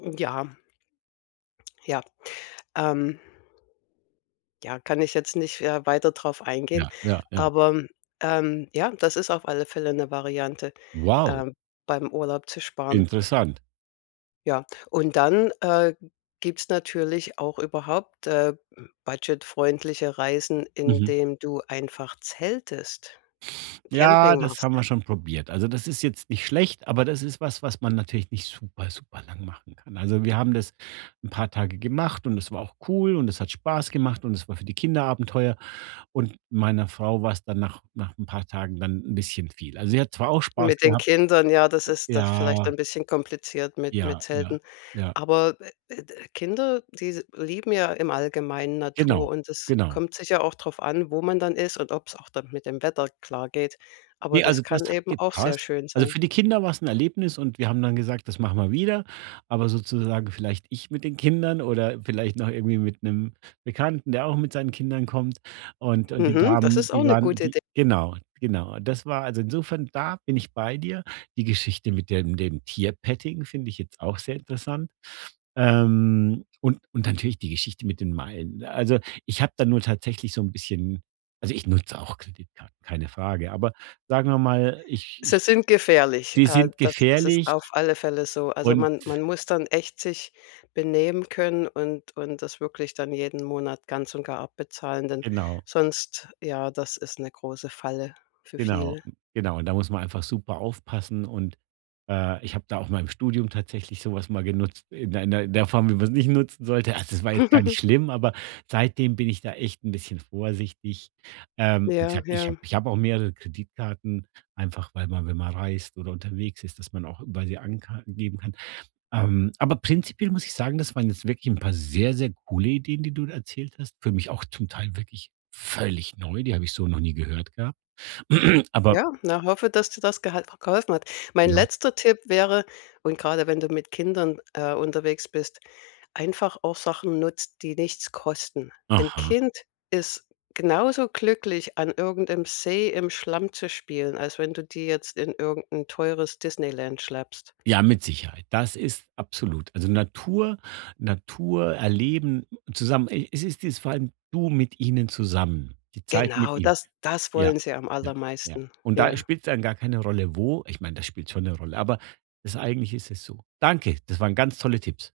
Hm, ja. Ja, ähm. Ja, kann ich jetzt nicht ja weiter drauf eingehen, Ja, ja, ja. aber, ähm, ja, das ist auf alle Fälle 'ne Variante, Wow. ähm, beim Urlaub zu sparen. Interessant. Ja, und dann, äh, gibt's natürlich auch überhaupt, äh, budget-freundliche Reisen, Mhm. indem du einfach zeltest, Ja, Camping das machst. haben wir schon probiert. Also, das ist jetzt nicht schlecht, aber das ist was, was man natürlich nicht super superlang machen kann. Also, wir haben das 'n paar Tage gemacht und es war auch cool und es hat Spaß gemacht und es war für die Kinder Abenteuer. Und meiner Frau war's dann nach nach 'n paar Tagen dann 'n bisschen viel. Also, sie hat zwar auch Spaß Mit den gehabt Kindern, ja, das ist das ist vielleicht Ja. ein bisschen kompliziert mit mit Ja, ja, Zelten. ja. Aber, äh, äh, d Kinder, die s lieben ja im Allgemeinen Genau, Natur und es genau. kommt sicher auch drauf an, wo man dann ist und ob's auch dann mit dem Wetter klar geht. Aber Ne, das also, das kann hat eben auch sehr gepasst. schön Also, sein. für die Kinder war's 'n Erlebnis und wir haben dann gesagt, das machen wir wieder, aber sozusagen vielleicht ich mit den Kindern oder vielleicht noch irgendwie mit 'nem Bekannten, der auch mit seinen Kindern kommt. Und und die Mhm, das Damen, ist auch die 'ne waren gute die Idee. Genau, genau. Und das war also insofern, da bin ich bei dir. Die Geschichte mit dem dem Tierpetting finde ich jetzt auch sehr interessant. Ähm, und und natürlich die Geschichte mit den Meilen. Ne, also, ich habe da nur tatsächlich so 'n bisschen Also, ich nutze auch Kreditkarten, keine Frage. Aber, sagen wir mal, ich Sie ich sind gefährlich. Die Äh, sind das das ist auf gefährlich alle Fälle so. Also, und man man muss dann echt sich benehmen können, und und das wirklich dann jeden Monat ganz und gar abbezahlen, denn Genau. sonst, ja, das ist 'ne große Falle, für Genau. viele. Genau, und da muss man einfach super aufpassen und, äh, ich habe da auch mal im Studium tatsächlich so was mal genutzt in der in der Form, wie man's nicht nutzen sollte. Also, das war jetzt gar nicht schlimm, aber seitdem bin ich da echt 'n bisschen vorsichtig. Ähm, wie Ja, gesagt, ich ja. habe ich habe auch mehrere Kreditkarten, einfach weil man wenn man reist oder unterwegs ist, dass man auch [unintelligible] geben kann. Ähm, aber prinzipiell muss ich sagen, das waren jetzt wirklich 'n paar sehr, sehr coole Ideen, die du da erzählt hast. Für mich auch zum Teil wirklich völlig neu, die habe ich so noch nie gehört gehabt. Aber Ja, na, hoffe, dass dir das gehal geholfen hat. Mein Genau. letzter Tipp wäre- und grade wenn du mit Kindern, äh, unterwegs bist- einfach auch Sachen nutzt, die nichts kosten. Ein Aha. Kind ist genauso glücklich, an irgendeinem See im Schlamm zu spielen, als wenn du die jetzt in irgend 'n teures Disneyland schleppst. Ja, mit Sicherheit. Das ist absolut Also, Natur, Natur erleben zusammen e es ist dies vor allem, du mit ihnen zusammen, die Zeit mit Genau, ihnen. das das Ja. wollen sie am Ja. Ja. allermeisten. Und da, äh, Ja. spielt's dann gar keine Rolle, wo ich meine, das spielt schon 'ne Rolle, aber das eigentlich ist es so. Danke, das waren ganz tolle Tipps.